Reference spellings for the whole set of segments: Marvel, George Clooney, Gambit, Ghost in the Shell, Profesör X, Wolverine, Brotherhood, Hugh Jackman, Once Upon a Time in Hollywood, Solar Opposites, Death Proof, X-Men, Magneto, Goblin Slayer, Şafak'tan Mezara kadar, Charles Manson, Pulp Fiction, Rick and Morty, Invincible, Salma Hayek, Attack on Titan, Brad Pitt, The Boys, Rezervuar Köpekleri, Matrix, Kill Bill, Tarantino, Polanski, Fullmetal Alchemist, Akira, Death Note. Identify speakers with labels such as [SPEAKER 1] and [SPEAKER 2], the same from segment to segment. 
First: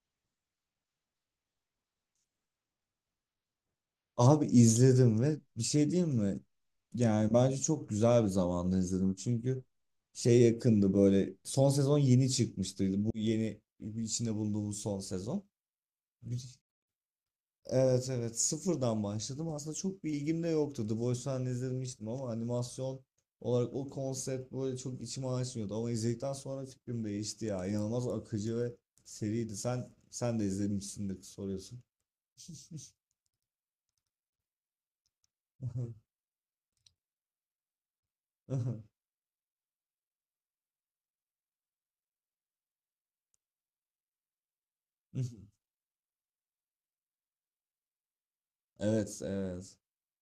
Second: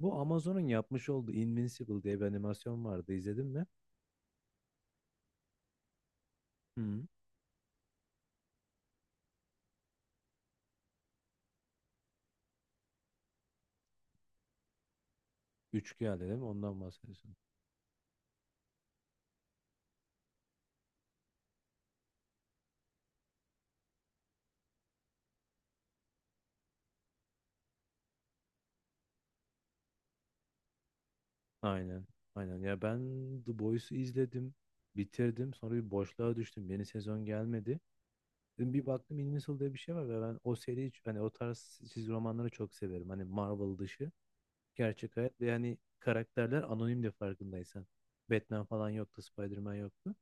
[SPEAKER 1] Bu Amazon'un yapmış olduğu Invincible diye bir animasyon vardı. İzledin mi?
[SPEAKER 2] Abi izledim ve bir şey diyeyim mi?
[SPEAKER 1] Hı.
[SPEAKER 2] Yani bence çok güzel bir zamanda izledim. Çünkü şey yakındı böyle son sezon yeni çıkmıştı. Bu yeni içinde bulunduğumuz son sezon.
[SPEAKER 1] Üç geldi değil mi?
[SPEAKER 2] Bir-
[SPEAKER 1] Ondan bahsediyorsun.
[SPEAKER 2] Evet evet sıfırdan başladım. Aslında çok bir ilgim de yoktu. The Boys'u hani izlemiştim ama animasyon olarak o konsept böyle çok içime açmıyordu. Ama izledikten sonra fikrim değişti ya. İnanılmaz akıcı ve seriydi. Sen de izlemişsindir soruyorsun.
[SPEAKER 1] Aynen. Aynen. Ya ben The Boys'u izledim. Bitirdim. Sonra bir boşluğa düştüm. Yeni sezon gelmedi. Dedim bir baktım Invincible diye bir şey var ve ben o seri hiç hani o tarz çizgi romanları çok severim. Hani Marvel dışı. Gerçek hayat ve hani karakterler anonim de farkındaysan. Batman falan yoktu.
[SPEAKER 2] Evet,
[SPEAKER 1] Spider-Man
[SPEAKER 2] evet.
[SPEAKER 1] yoktu.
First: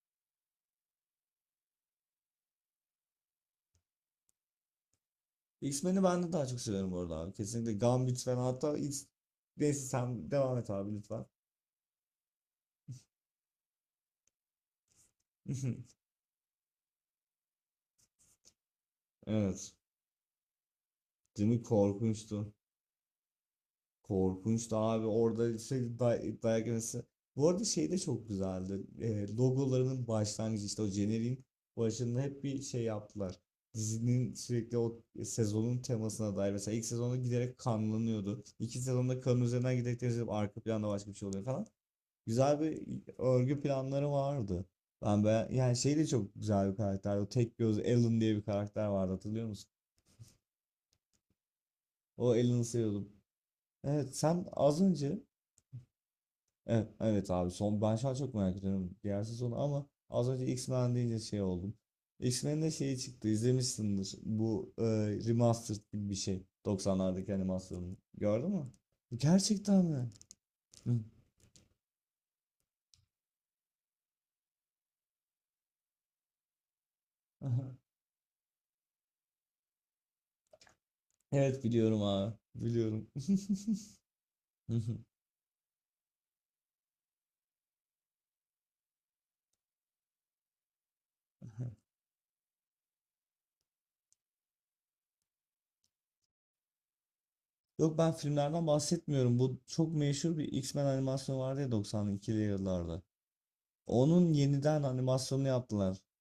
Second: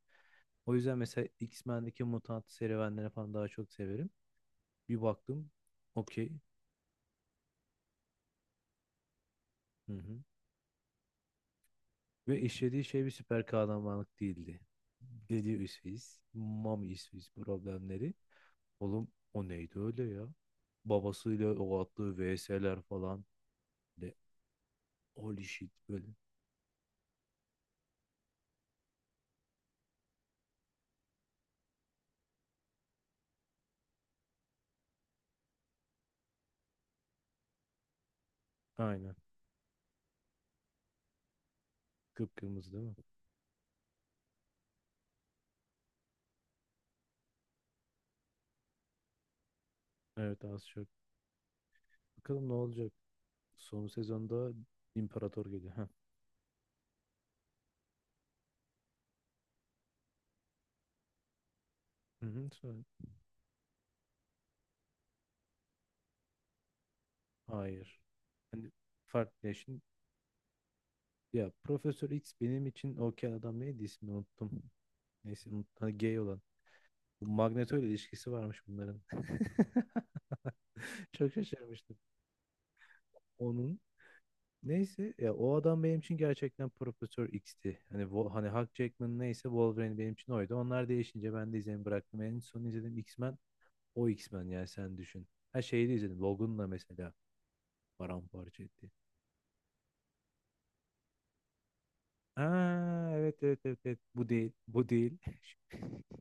[SPEAKER 1] O yüzden mesela X-Men'deki mutant serüvenleri falan daha çok severim. Bir baktım.
[SPEAKER 2] X-Men'i ben
[SPEAKER 1] Okey.
[SPEAKER 2] de daha çok seviyorum bu arada abi. Kesinlikle Gambit falan Neyse
[SPEAKER 1] Hı hı.
[SPEAKER 2] sen devam et abi lütfen.
[SPEAKER 1] Ve işlediği şey bir süper kahramanlık değildi. Dedi İsviz. Mami İsviz problemleri. Oğlum o
[SPEAKER 2] Evet.
[SPEAKER 1] neydi öyle ya?
[SPEAKER 2] Değil
[SPEAKER 1] Babasıyla
[SPEAKER 2] mi?
[SPEAKER 1] o attığı
[SPEAKER 2] Korkunçtu.
[SPEAKER 1] VS'ler falan. De,
[SPEAKER 2] Korkunçtu abi.
[SPEAKER 1] Holy
[SPEAKER 2] Orada
[SPEAKER 1] shit
[SPEAKER 2] şey
[SPEAKER 1] böyle.
[SPEAKER 2] dayak yemesi. Bu arada şey de çok güzeldi. Logolarının başlangıcı işte o jeneriğin başında hep bir şey yaptılar. Dizinin sürekli o sezonun temasına dair. Mesela ilk sezonda giderek kanlanıyordu. İki
[SPEAKER 1] Aynen.
[SPEAKER 2] sezonda kanın üzerinden giderek temizlenip arka planda başka bir şey oluyor falan. Güzel
[SPEAKER 1] Kıpkırmızı
[SPEAKER 2] bir
[SPEAKER 1] değil mi?
[SPEAKER 2] örgü planları vardı. Ben be yani şey de çok güzel bir karakter. O tek göz Alan diye bir karakter vardı, hatırlıyor musun?
[SPEAKER 1] Evet az çok.
[SPEAKER 2] O
[SPEAKER 1] Bakalım ne
[SPEAKER 2] Alan'ı
[SPEAKER 1] olacak?
[SPEAKER 2] seviyordum.
[SPEAKER 1] Son
[SPEAKER 2] Evet sen
[SPEAKER 1] sezonda
[SPEAKER 2] az önce
[SPEAKER 1] İmparator geliyor. Heh.
[SPEAKER 2] Evet, evet abi son, ben şu an çok merak ediyorum diğer sezonu, ama az önce X-Men deyince şey oldum.
[SPEAKER 1] Hı hı,
[SPEAKER 2] X-Men'de şeyi çıktı, izlemişsindir. Bu remastered gibi bir şey. Doksanlardaki animasyonu.
[SPEAKER 1] hayır.
[SPEAKER 2] Gördün
[SPEAKER 1] Hani
[SPEAKER 2] mü?
[SPEAKER 1] farklı ya.
[SPEAKER 2] Gerçekten mi? Hı.
[SPEAKER 1] Ya Profesör X benim için okey adam neydi, ismini unuttum. Neyse, hani gay olan. Bu
[SPEAKER 2] Aha.
[SPEAKER 1] Magneto ile ilişkisi varmış bunların. Çok
[SPEAKER 2] Evet
[SPEAKER 1] şaşırmıştım.
[SPEAKER 2] biliyorum abi. Biliyorum.
[SPEAKER 1] Onun neyse ya, o adam benim için gerçekten Profesör X'ti. Hani hani Hugh Jackman, neyse, Wolverine benim için oydu. Onlar değişince ben de izlemeyi bıraktım. En son izlediğim X-Men o X-Men, yani sen düşün. Her şeyi de izledim. Logan'la mesela
[SPEAKER 2] Yok ben
[SPEAKER 1] paramparça
[SPEAKER 2] filmlerden
[SPEAKER 1] etti.
[SPEAKER 2] bahsetmiyorum. Bu çok meşhur bir X-Men animasyonu vardı ya 92'li yıllarda.
[SPEAKER 1] Aa, evet evet evet evet, bu
[SPEAKER 2] Onun
[SPEAKER 1] değil,
[SPEAKER 2] yeniden
[SPEAKER 1] bu değil.
[SPEAKER 2] animasyonunu yaptılar.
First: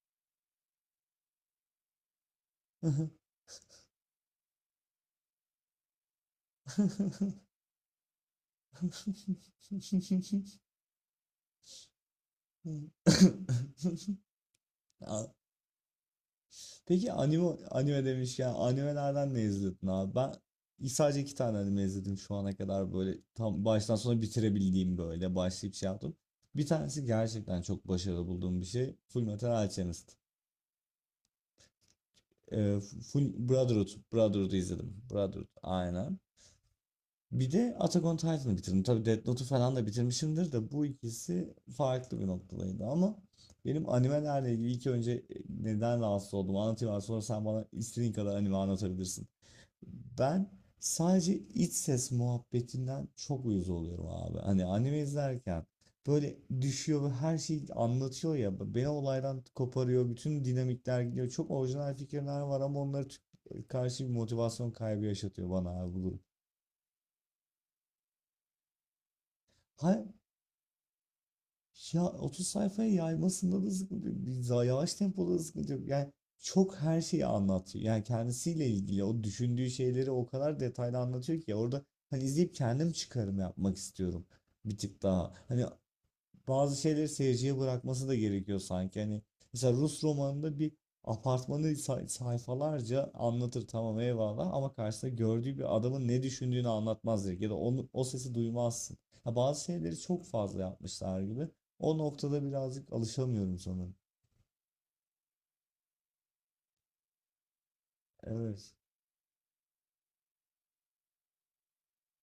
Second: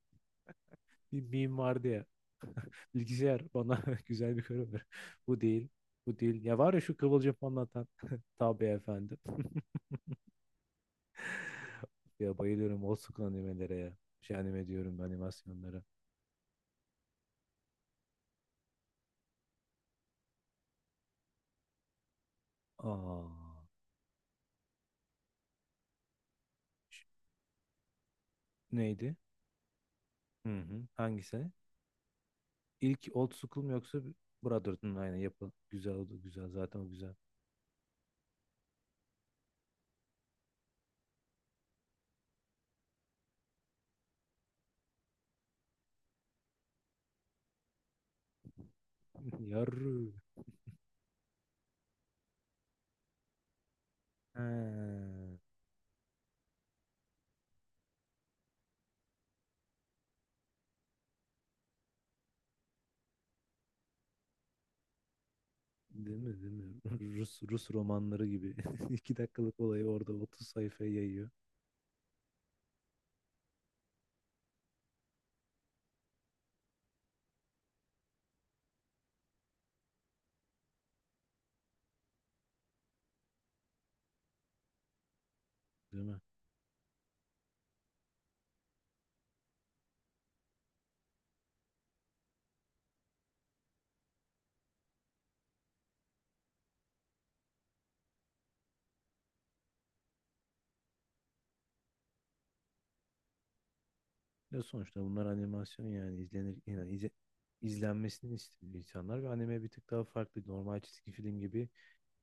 [SPEAKER 1] Bir meme vardı ya. Bilgisayar bana güzel bir konu ver. Bu değil. Bu değil. Ya var ya şu kıvılcım anlatan. Tabii efendim. Ya bayılıyorum old school animelere ya. Şey, anime diyorum
[SPEAKER 2] Aa,
[SPEAKER 1] animasyonlara.
[SPEAKER 2] peki anime demiş ya, animelerden ne izledin abi? Ben sadece iki tane anime izledim şu ana kadar, böyle
[SPEAKER 1] Aa,
[SPEAKER 2] tam baştan sona bitirebildiğim, böyle başlayıp şey yaptım. Bir
[SPEAKER 1] ş-
[SPEAKER 2] tanesi gerçekten çok başarılı bulduğum bir şey.
[SPEAKER 1] Neydi?
[SPEAKER 2] Fullmetal Alchemist.
[SPEAKER 1] Hı hı. Hangisi? İlk
[SPEAKER 2] Full
[SPEAKER 1] old school mu
[SPEAKER 2] Brotherhood.
[SPEAKER 1] yoksa
[SPEAKER 2] Brotherhood'u
[SPEAKER 1] Brotherhood mu?
[SPEAKER 2] izledim.
[SPEAKER 1] Aynen
[SPEAKER 2] Brotherhood
[SPEAKER 1] yapı. Güzel
[SPEAKER 2] aynen.
[SPEAKER 1] oldu. Güzel, zaten o güzel.
[SPEAKER 2] Bir de Attack on Titan'ı bitirdim. Tabii Death Note'u falan da bitirmişimdir, de bu ikisi farklı bir noktadaydı. Ama benim animelerle ilgili neden rahatsız oldum anlatayım abi, sonra sen bana istediğin kadar anime anlatabilirsin.
[SPEAKER 1] Yarrı.
[SPEAKER 2] Ben sadece iç ses muhabbetinden çok uyuz oluyorum abi. Hani anime
[SPEAKER 1] Ha,
[SPEAKER 2] izlerken böyle düşüyor ve her şeyi anlatıyor ya. Beni olaydan koparıyor. Bütün dinamikler gidiyor. Çok orijinal fikirler var ama onları karşı bir motivasyon kaybı yaşatıyor bana abi bu
[SPEAKER 1] Değil
[SPEAKER 2] durum.
[SPEAKER 1] mi? Değil mi? Rus, Rus romanları gibi. İki dakikalık olayı orada 30 sayfaya yayıyor.
[SPEAKER 2] Ya 30 sayfaya yaymasında da sıkıntı yok. Yavaş tempoda da sıkıntı yok. Yani çok her şeyi anlatıyor. Yani kendisiyle ilgili o düşündüğü şeyleri o kadar detaylı anlatıyor ki, orada hani izleyip kendim çıkarım yapmak istiyorum bir tık daha. Hani
[SPEAKER 1] Değil mi?
[SPEAKER 2] bazı şeyleri seyirciye bırakması da gerekiyor sanki. Hani mesela Rus romanında bir apartmanı sayfalarca anlatır, tamam, eyvallah, ama karşısında gördüğü bir adamın ne düşündüğünü anlatmaz direkt, ya da onu, o sesi duymazsın. Ha, bazı şeyleri çok fazla yapmışlar gibi. O noktada birazcık alışamıyorum sanırım.
[SPEAKER 1] Ya sonuçta bunlar animasyon, yani izlenir, yani izlenmesini istiyor
[SPEAKER 2] Evet.
[SPEAKER 1] insanlar ve anime bir tık daha farklı. Normal çizgi film gibi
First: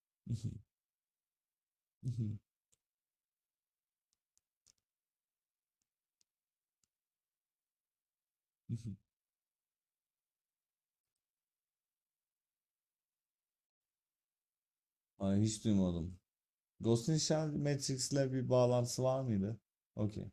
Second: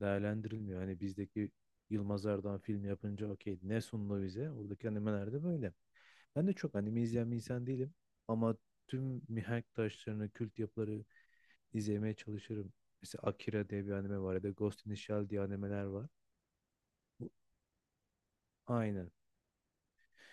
[SPEAKER 1] değerlendirilmiyor. Hani bizdeki Yılmaz Erdoğan film yapınca okey, ne sundu bize? Oradaki animelerde böyle. Ben de çok anime izleyen bir insan değilim ama tüm mihenk taşlarını, kült yapıları izlemeye çalışırım. Mesela Akira diye bir anime var ya da Ghost in the Shell diye
[SPEAKER 2] Ay, hiç
[SPEAKER 1] animeler var.
[SPEAKER 2] duymadım. Ghost in the
[SPEAKER 1] Bu,
[SPEAKER 2] Shell Matrix'le bir bağlantısı
[SPEAKER 1] aynen.
[SPEAKER 2] var mıydı? Okey.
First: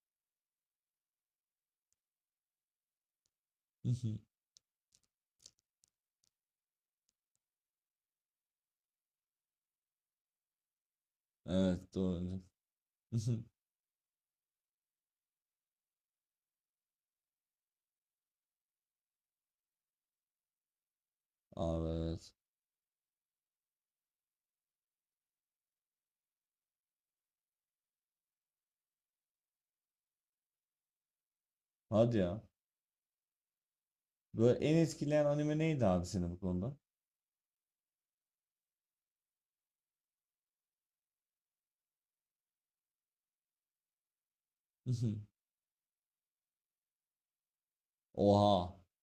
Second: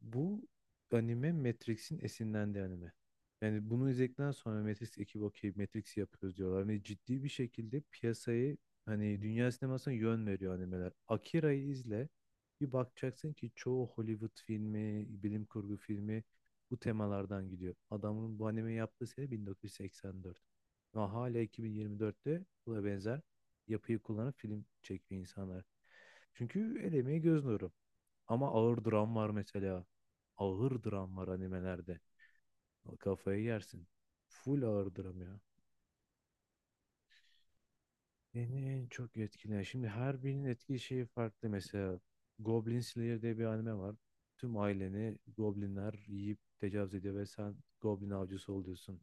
[SPEAKER 1] Bu anime Matrix'in esinlendiği anime. Yani bunu izledikten sonra Matrix ekibi okey, Matrix yapıyoruz diyorlar. Ve ciddi bir şekilde piyasayı, hani dünya sinemasına yön veriyor animeler. Akira'yı
[SPEAKER 2] Evet,
[SPEAKER 1] izle.
[SPEAKER 2] doğru.
[SPEAKER 1] Bir bakacaksın ki çoğu Hollywood filmi, bilim kurgu filmi bu temalardan gidiyor. Adamın bu anime yaptığı sene 1984. Ama hala
[SPEAKER 2] Abi evet.
[SPEAKER 1] 2024'te buna benzer yapıyı kullanan film çekiyor insanlar. Çünkü el emeği göz nuru. Ama ağır dram var mesela. Ağır dram var animelerde.
[SPEAKER 2] Hadi ya.
[SPEAKER 1] Kafayı yersin.
[SPEAKER 2] Böyle
[SPEAKER 1] Full
[SPEAKER 2] en
[SPEAKER 1] ağır dram
[SPEAKER 2] etkileyen
[SPEAKER 1] ya.
[SPEAKER 2] anime neydi abi, senin bu konuda?
[SPEAKER 1] Beni en çok etkileyen. Şimdi her birinin etki şeyi farklı. Mesela Goblin Slayer diye bir anime var. Tüm aileni goblinler yiyip tecavüz ediyor ve sen goblin avcısı
[SPEAKER 2] Oha.
[SPEAKER 1] oluyorsun.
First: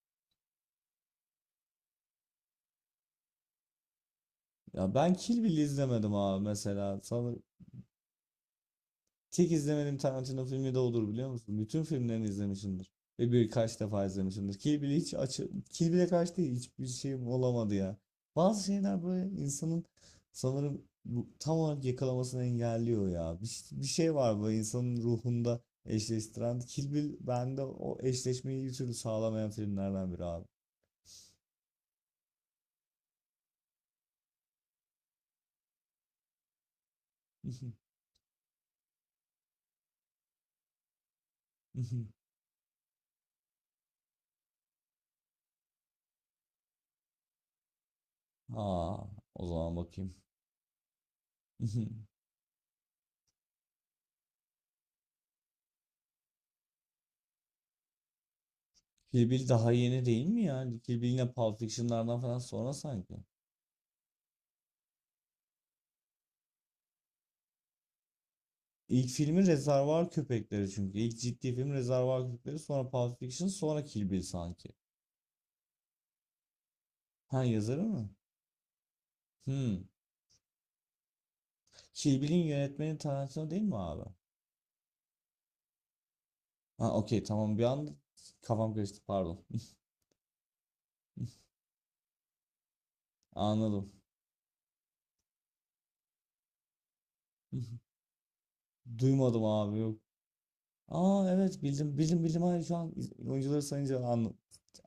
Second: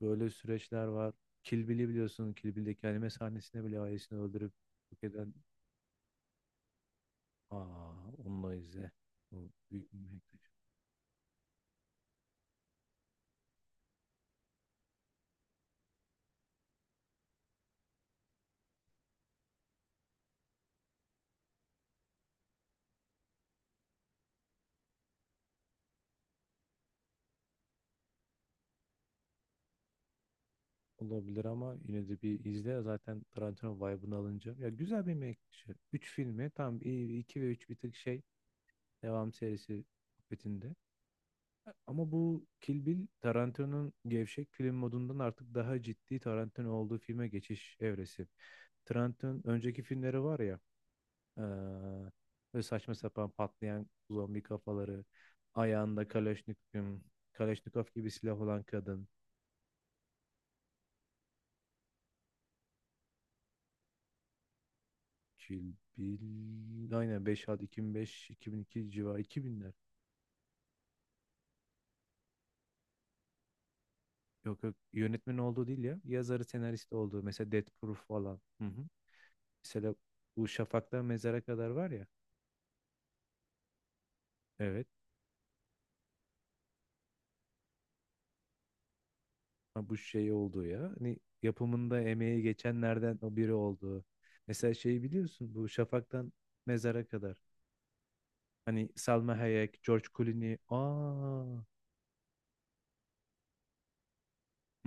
[SPEAKER 1] Böyle süreçler var. Kill Bill'i biliyorsun. Kill Bill'deki anime sahnesinde bile ailesini öldürüp
[SPEAKER 2] Ya
[SPEAKER 1] yok
[SPEAKER 2] ben
[SPEAKER 1] eden.
[SPEAKER 2] Kill Bill izlemedim abi mesela. Sanırım
[SPEAKER 1] Aa, onunla izle. Bu
[SPEAKER 2] tek
[SPEAKER 1] büyük bir
[SPEAKER 2] izlemediğim
[SPEAKER 1] mevzu.
[SPEAKER 2] Tarantino filmi de odur, biliyor musun? Bütün filmlerini izlemişimdir. Ve birkaç defa izlemişimdir. Kill Bill'e karşı değil, hiçbir şeyim olamadı ya. Bazı şeyler böyle insanın sanırım bu, tam olarak yakalamasını engelliyor ya. Bir şey var böyle insanın ruhunda eşleştiren. Kill Bill bende o eşleşmeyi bir türlü sağlamayan filmlerden biri abi.
[SPEAKER 1] Olabilir ama yine de bir izle. Zaten Tarantino vibe'ını alınca. Ya güzel bir yemek. Üç filmi tam, iki ve üç bir tık şey. Devam serisi muhabbetinde. Ama bu Kill Bill Tarantino'nun gevşek film modundan artık daha ciddi Tarantino olduğu filme geçiş evresi.
[SPEAKER 2] Ha,
[SPEAKER 1] Tarantino'nun
[SPEAKER 2] o zaman
[SPEAKER 1] önceki
[SPEAKER 2] bakayım.
[SPEAKER 1] filmleri var ya, eee böyle saçma sapan patlayan zombi kafaları, ayağında Kalashnikov, Kalashnikov gibi silah olan kadın.
[SPEAKER 2] Kill Bill daha yeni değil mi ya? Kill Bill yine Pulp Fiction'lardan falan sonra sanki.
[SPEAKER 1] Kill Bill. Aynen, 5 ad, 2005, 2002
[SPEAKER 2] İlk
[SPEAKER 1] civarı,
[SPEAKER 2] filmi
[SPEAKER 1] 2000'ler.
[SPEAKER 2] Rezervuar Köpekleri çünkü. İlk ciddi film Rezervuar Köpekleri, sonra Pulp Fiction, sonra Kill Bill
[SPEAKER 1] Yok
[SPEAKER 2] sanki.
[SPEAKER 1] yok, yönetmen olduğu değil ya. Yazarı, senarist olduğu.
[SPEAKER 2] Ha,
[SPEAKER 1] Mesela Death
[SPEAKER 2] yazarı
[SPEAKER 1] Proof
[SPEAKER 2] mı?
[SPEAKER 1] falan. Hı hı.
[SPEAKER 2] Hmm.
[SPEAKER 1] Mesela bu Şafak'tan Mezara kadar var ya.
[SPEAKER 2] Kill Bill'in yönetmeni Tarantino değil mi abi?
[SPEAKER 1] Evet.
[SPEAKER 2] Ha, okey, tamam, bir an kafam karıştı, pardon.
[SPEAKER 1] Ha, bu şey olduğu ya. Hani yapımında emeği geçenlerden o biri
[SPEAKER 2] Anladım.
[SPEAKER 1] olduğu. Mesela şeyi biliyorsun, bu Şafak'tan Mezara kadar. Hani Salma
[SPEAKER 2] Duymadım abi,
[SPEAKER 1] Hayek,
[SPEAKER 2] yok.
[SPEAKER 1] George Clooney.
[SPEAKER 2] Aa, evet, bildim, bildim, bildim, hayır, şu an oyuncuları sayınca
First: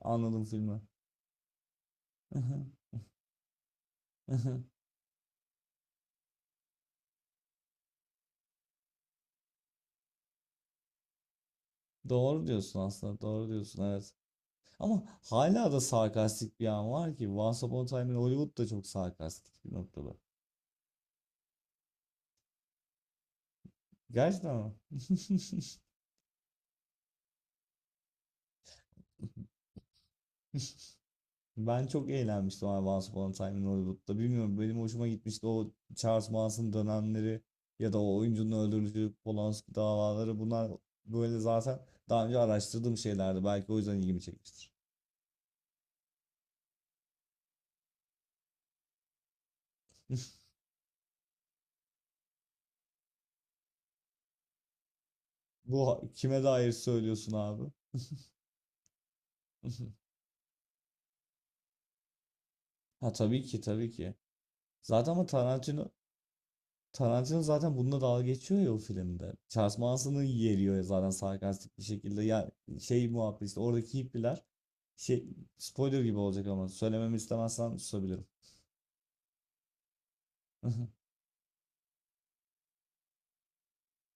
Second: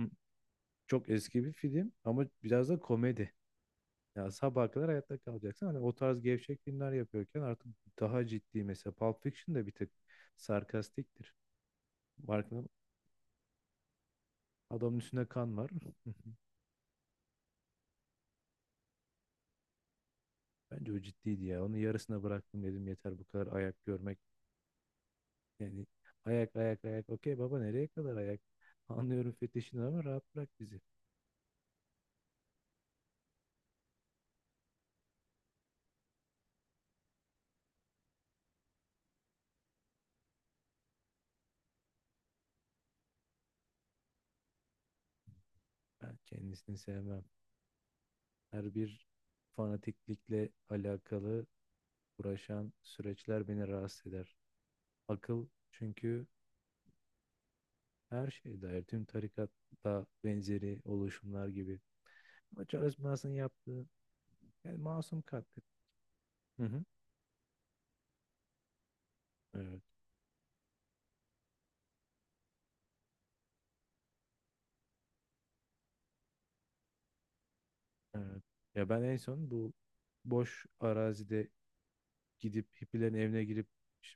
[SPEAKER 1] Hı,
[SPEAKER 2] filmi.
[SPEAKER 1] çok eski bir film ama biraz da komedi. Ya sabaha kadar hayatta kalacaksın. Hani o tarz gevşek filmler yapıyorken artık daha ciddi, mesela Pulp Fiction de bir tık sarkastiktir.
[SPEAKER 2] Doğru
[SPEAKER 1] Farkında,
[SPEAKER 2] diyorsun aslında. Doğru diyorsun, evet.
[SPEAKER 1] adamın
[SPEAKER 2] Ama
[SPEAKER 1] üstüne kan var.
[SPEAKER 2] hala da sarkastik bir an var ki. Once Upon a Time in Hollywood da çok sarkastik bir noktada.
[SPEAKER 1] Bence o ciddiydi ya. Onu yarısına bıraktım, dedim yeter bu kadar ayak görmek.
[SPEAKER 2] Gerçekten mi?
[SPEAKER 1] Yani ayak ayak ayak. Okey baba, nereye kadar ayak? Anlıyorum fetişini ama rahat bırak bizi.
[SPEAKER 2] Ben çok eğlenmiştim abi Once Upon a Time in Hollywood'da. Bilmiyorum, benim hoşuma gitmişti o Charles Manson dönemleri, ya da o oyuncunun öldürücü Polanski davaları. Bunlar böyle zaten daha önce araştırdığım şeylerdi. Belki o yüzden ilgimi çekmiştir.
[SPEAKER 1] Ben kendisini sevmem. Her bir fanatiklikle alakalı uğraşan süreçler beni rahatsız eder. Akıl
[SPEAKER 2] Bu
[SPEAKER 1] çünkü
[SPEAKER 2] kime dair söylüyorsun abi?
[SPEAKER 1] her şey dair, tüm tarikatta benzeri oluşumlar gibi. Ama Charles
[SPEAKER 2] Ha,
[SPEAKER 1] Manson
[SPEAKER 2] tabii ki
[SPEAKER 1] yaptığı,
[SPEAKER 2] tabii ki.
[SPEAKER 1] yani
[SPEAKER 2] Zaten,
[SPEAKER 1] masum
[SPEAKER 2] ama
[SPEAKER 1] katil.
[SPEAKER 2] Tarantino
[SPEAKER 1] Hı hı.
[SPEAKER 2] Tarantino zaten bununla dalga geçiyor ya o filmde. Charles
[SPEAKER 1] Evet,
[SPEAKER 2] Manson'ı yeriyor ya zaten, sarkastik bir şekilde. Ya şey muhabbet işte, oradaki hippiler şey, spoiler gibi olacak ama söylememi istemezsen susabilirim.
[SPEAKER 1] evet. Ya ben en son bu boş arazide gidip hippilerin evine girip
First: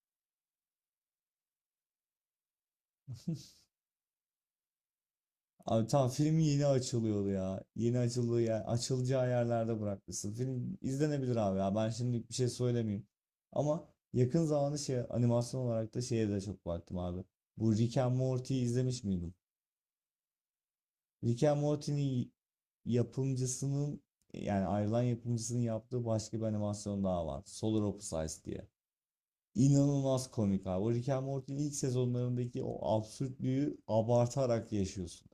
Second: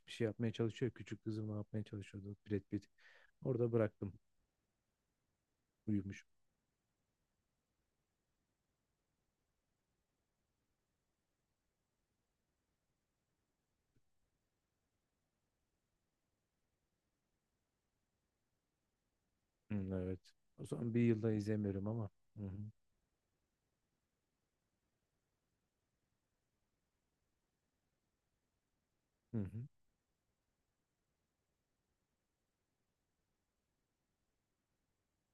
[SPEAKER 1] bir şey yapmaya çalışıyor. Küçük kızım ne yapmaya çalışıyordu Brad Pitt. Orada bıraktım.
[SPEAKER 2] Abi tam
[SPEAKER 1] Uyumuş.
[SPEAKER 2] film yeni açılıyordu ya. Yeni açıldığı yer, açılacağı yerlerde bırakmışsın. Film izlenebilir abi ya. Ben şimdilik bir şey söylemeyeyim. Ama yakın zamanda şey, animasyon olarak da şeye de çok baktım abi. Bu Rick and Morty izlemiş miydin?
[SPEAKER 1] Hı, evet. O zaman bir yılda
[SPEAKER 2] Rick and
[SPEAKER 1] izlemiyorum ama.
[SPEAKER 2] Morty'nin
[SPEAKER 1] Hı hı.
[SPEAKER 2] yapımcısının, yani ayrılan yapımcısının yaptığı başka bir animasyon daha var. Solar Opposites diye.
[SPEAKER 1] Hı hı.
[SPEAKER 2] İnanılmaz komik abi. O Rick and Morty'nin ilk sezonlarındaki o absürtlüğü abartarak yaşıyorsun.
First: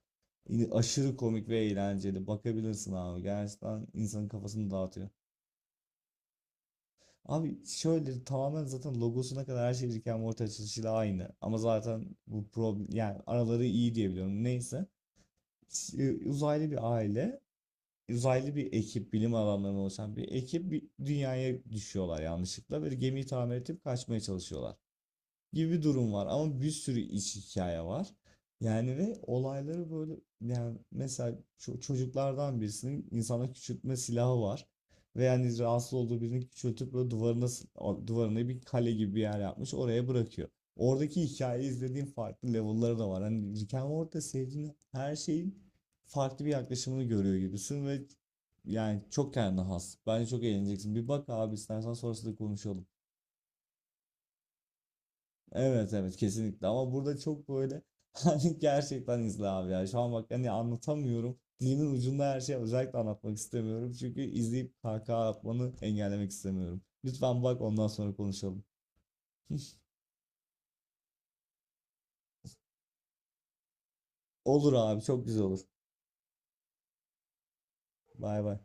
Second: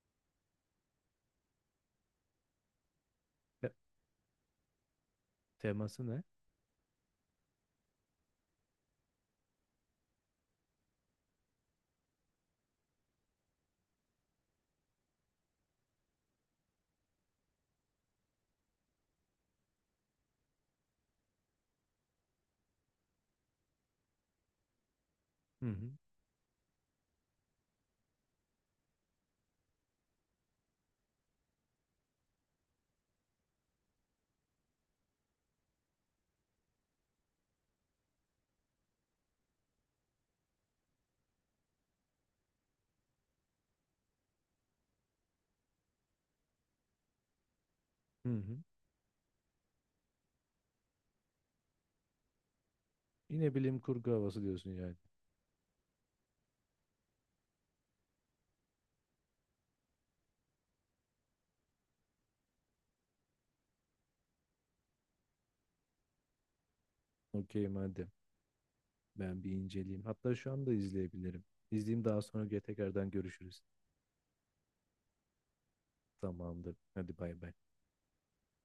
[SPEAKER 2] Aşırı komik ve eğlenceli. Bakabilirsin abi.
[SPEAKER 1] Te-
[SPEAKER 2] Gerçekten insanın kafasını dağıtıyor.
[SPEAKER 1] Teması ne?
[SPEAKER 2] Abi şöyle tamamen zaten logosuna kadar her şey Rick and Morty açılışıyla aynı. Ama zaten bu problem, yani araları iyi diye biliyorum. Neyse. Uzaylı bir aile, uzaylı bir ekip, bilim adamlarının oluşan bir ekip bir dünyaya düşüyorlar yanlışlıkla, ve gemiyi tamir edip kaçmaya çalışıyorlar
[SPEAKER 1] Hı
[SPEAKER 2] gibi
[SPEAKER 1] hı.
[SPEAKER 2] durum var, ama bir sürü iç hikaye var. Yani ve olayları böyle, yani mesela çocuklardan birisinin insana küçültme silahı var. Ve yani rahatsız olduğu birini küçültüp böyle duvarına bir kale gibi bir yer yapmış, oraya bırakıyor. Oradaki hikayeyi izlediğim farklı level'ları da var. Hani Rick and Morty'de sevdiğin her şeyin farklı bir yaklaşımını görüyor gibisin ve
[SPEAKER 1] Hı hı.
[SPEAKER 2] yani çok kendine has. Bence çok eğleneceksin. Bir bak abi, istersen sonrasında konuşalım.
[SPEAKER 1] Yine bilim kurgu havası diyorsun yani.
[SPEAKER 2] Evet, evet, kesinlikle, ama burada çok böyle hani gerçekten izle abi ya, şu an bak, hani anlatamıyorum, dilimin ucunda her şeyi, özellikle anlatmak istemiyorum çünkü izleyip kahkaha atmanı engellemek istemiyorum, lütfen bak,
[SPEAKER 1] Okey
[SPEAKER 2] ondan
[SPEAKER 1] madem.
[SPEAKER 2] sonra konuşalım.
[SPEAKER 1] Ben bir inceleyeyim. Hatta şu anda izleyebilirim. İzleyeyim, daha sonra tekrardan görüşürüz.
[SPEAKER 2] Olur abi, çok güzel olur.
[SPEAKER 1] Tamamdır. Hadi bay bay.
[SPEAKER 2] Bay bay.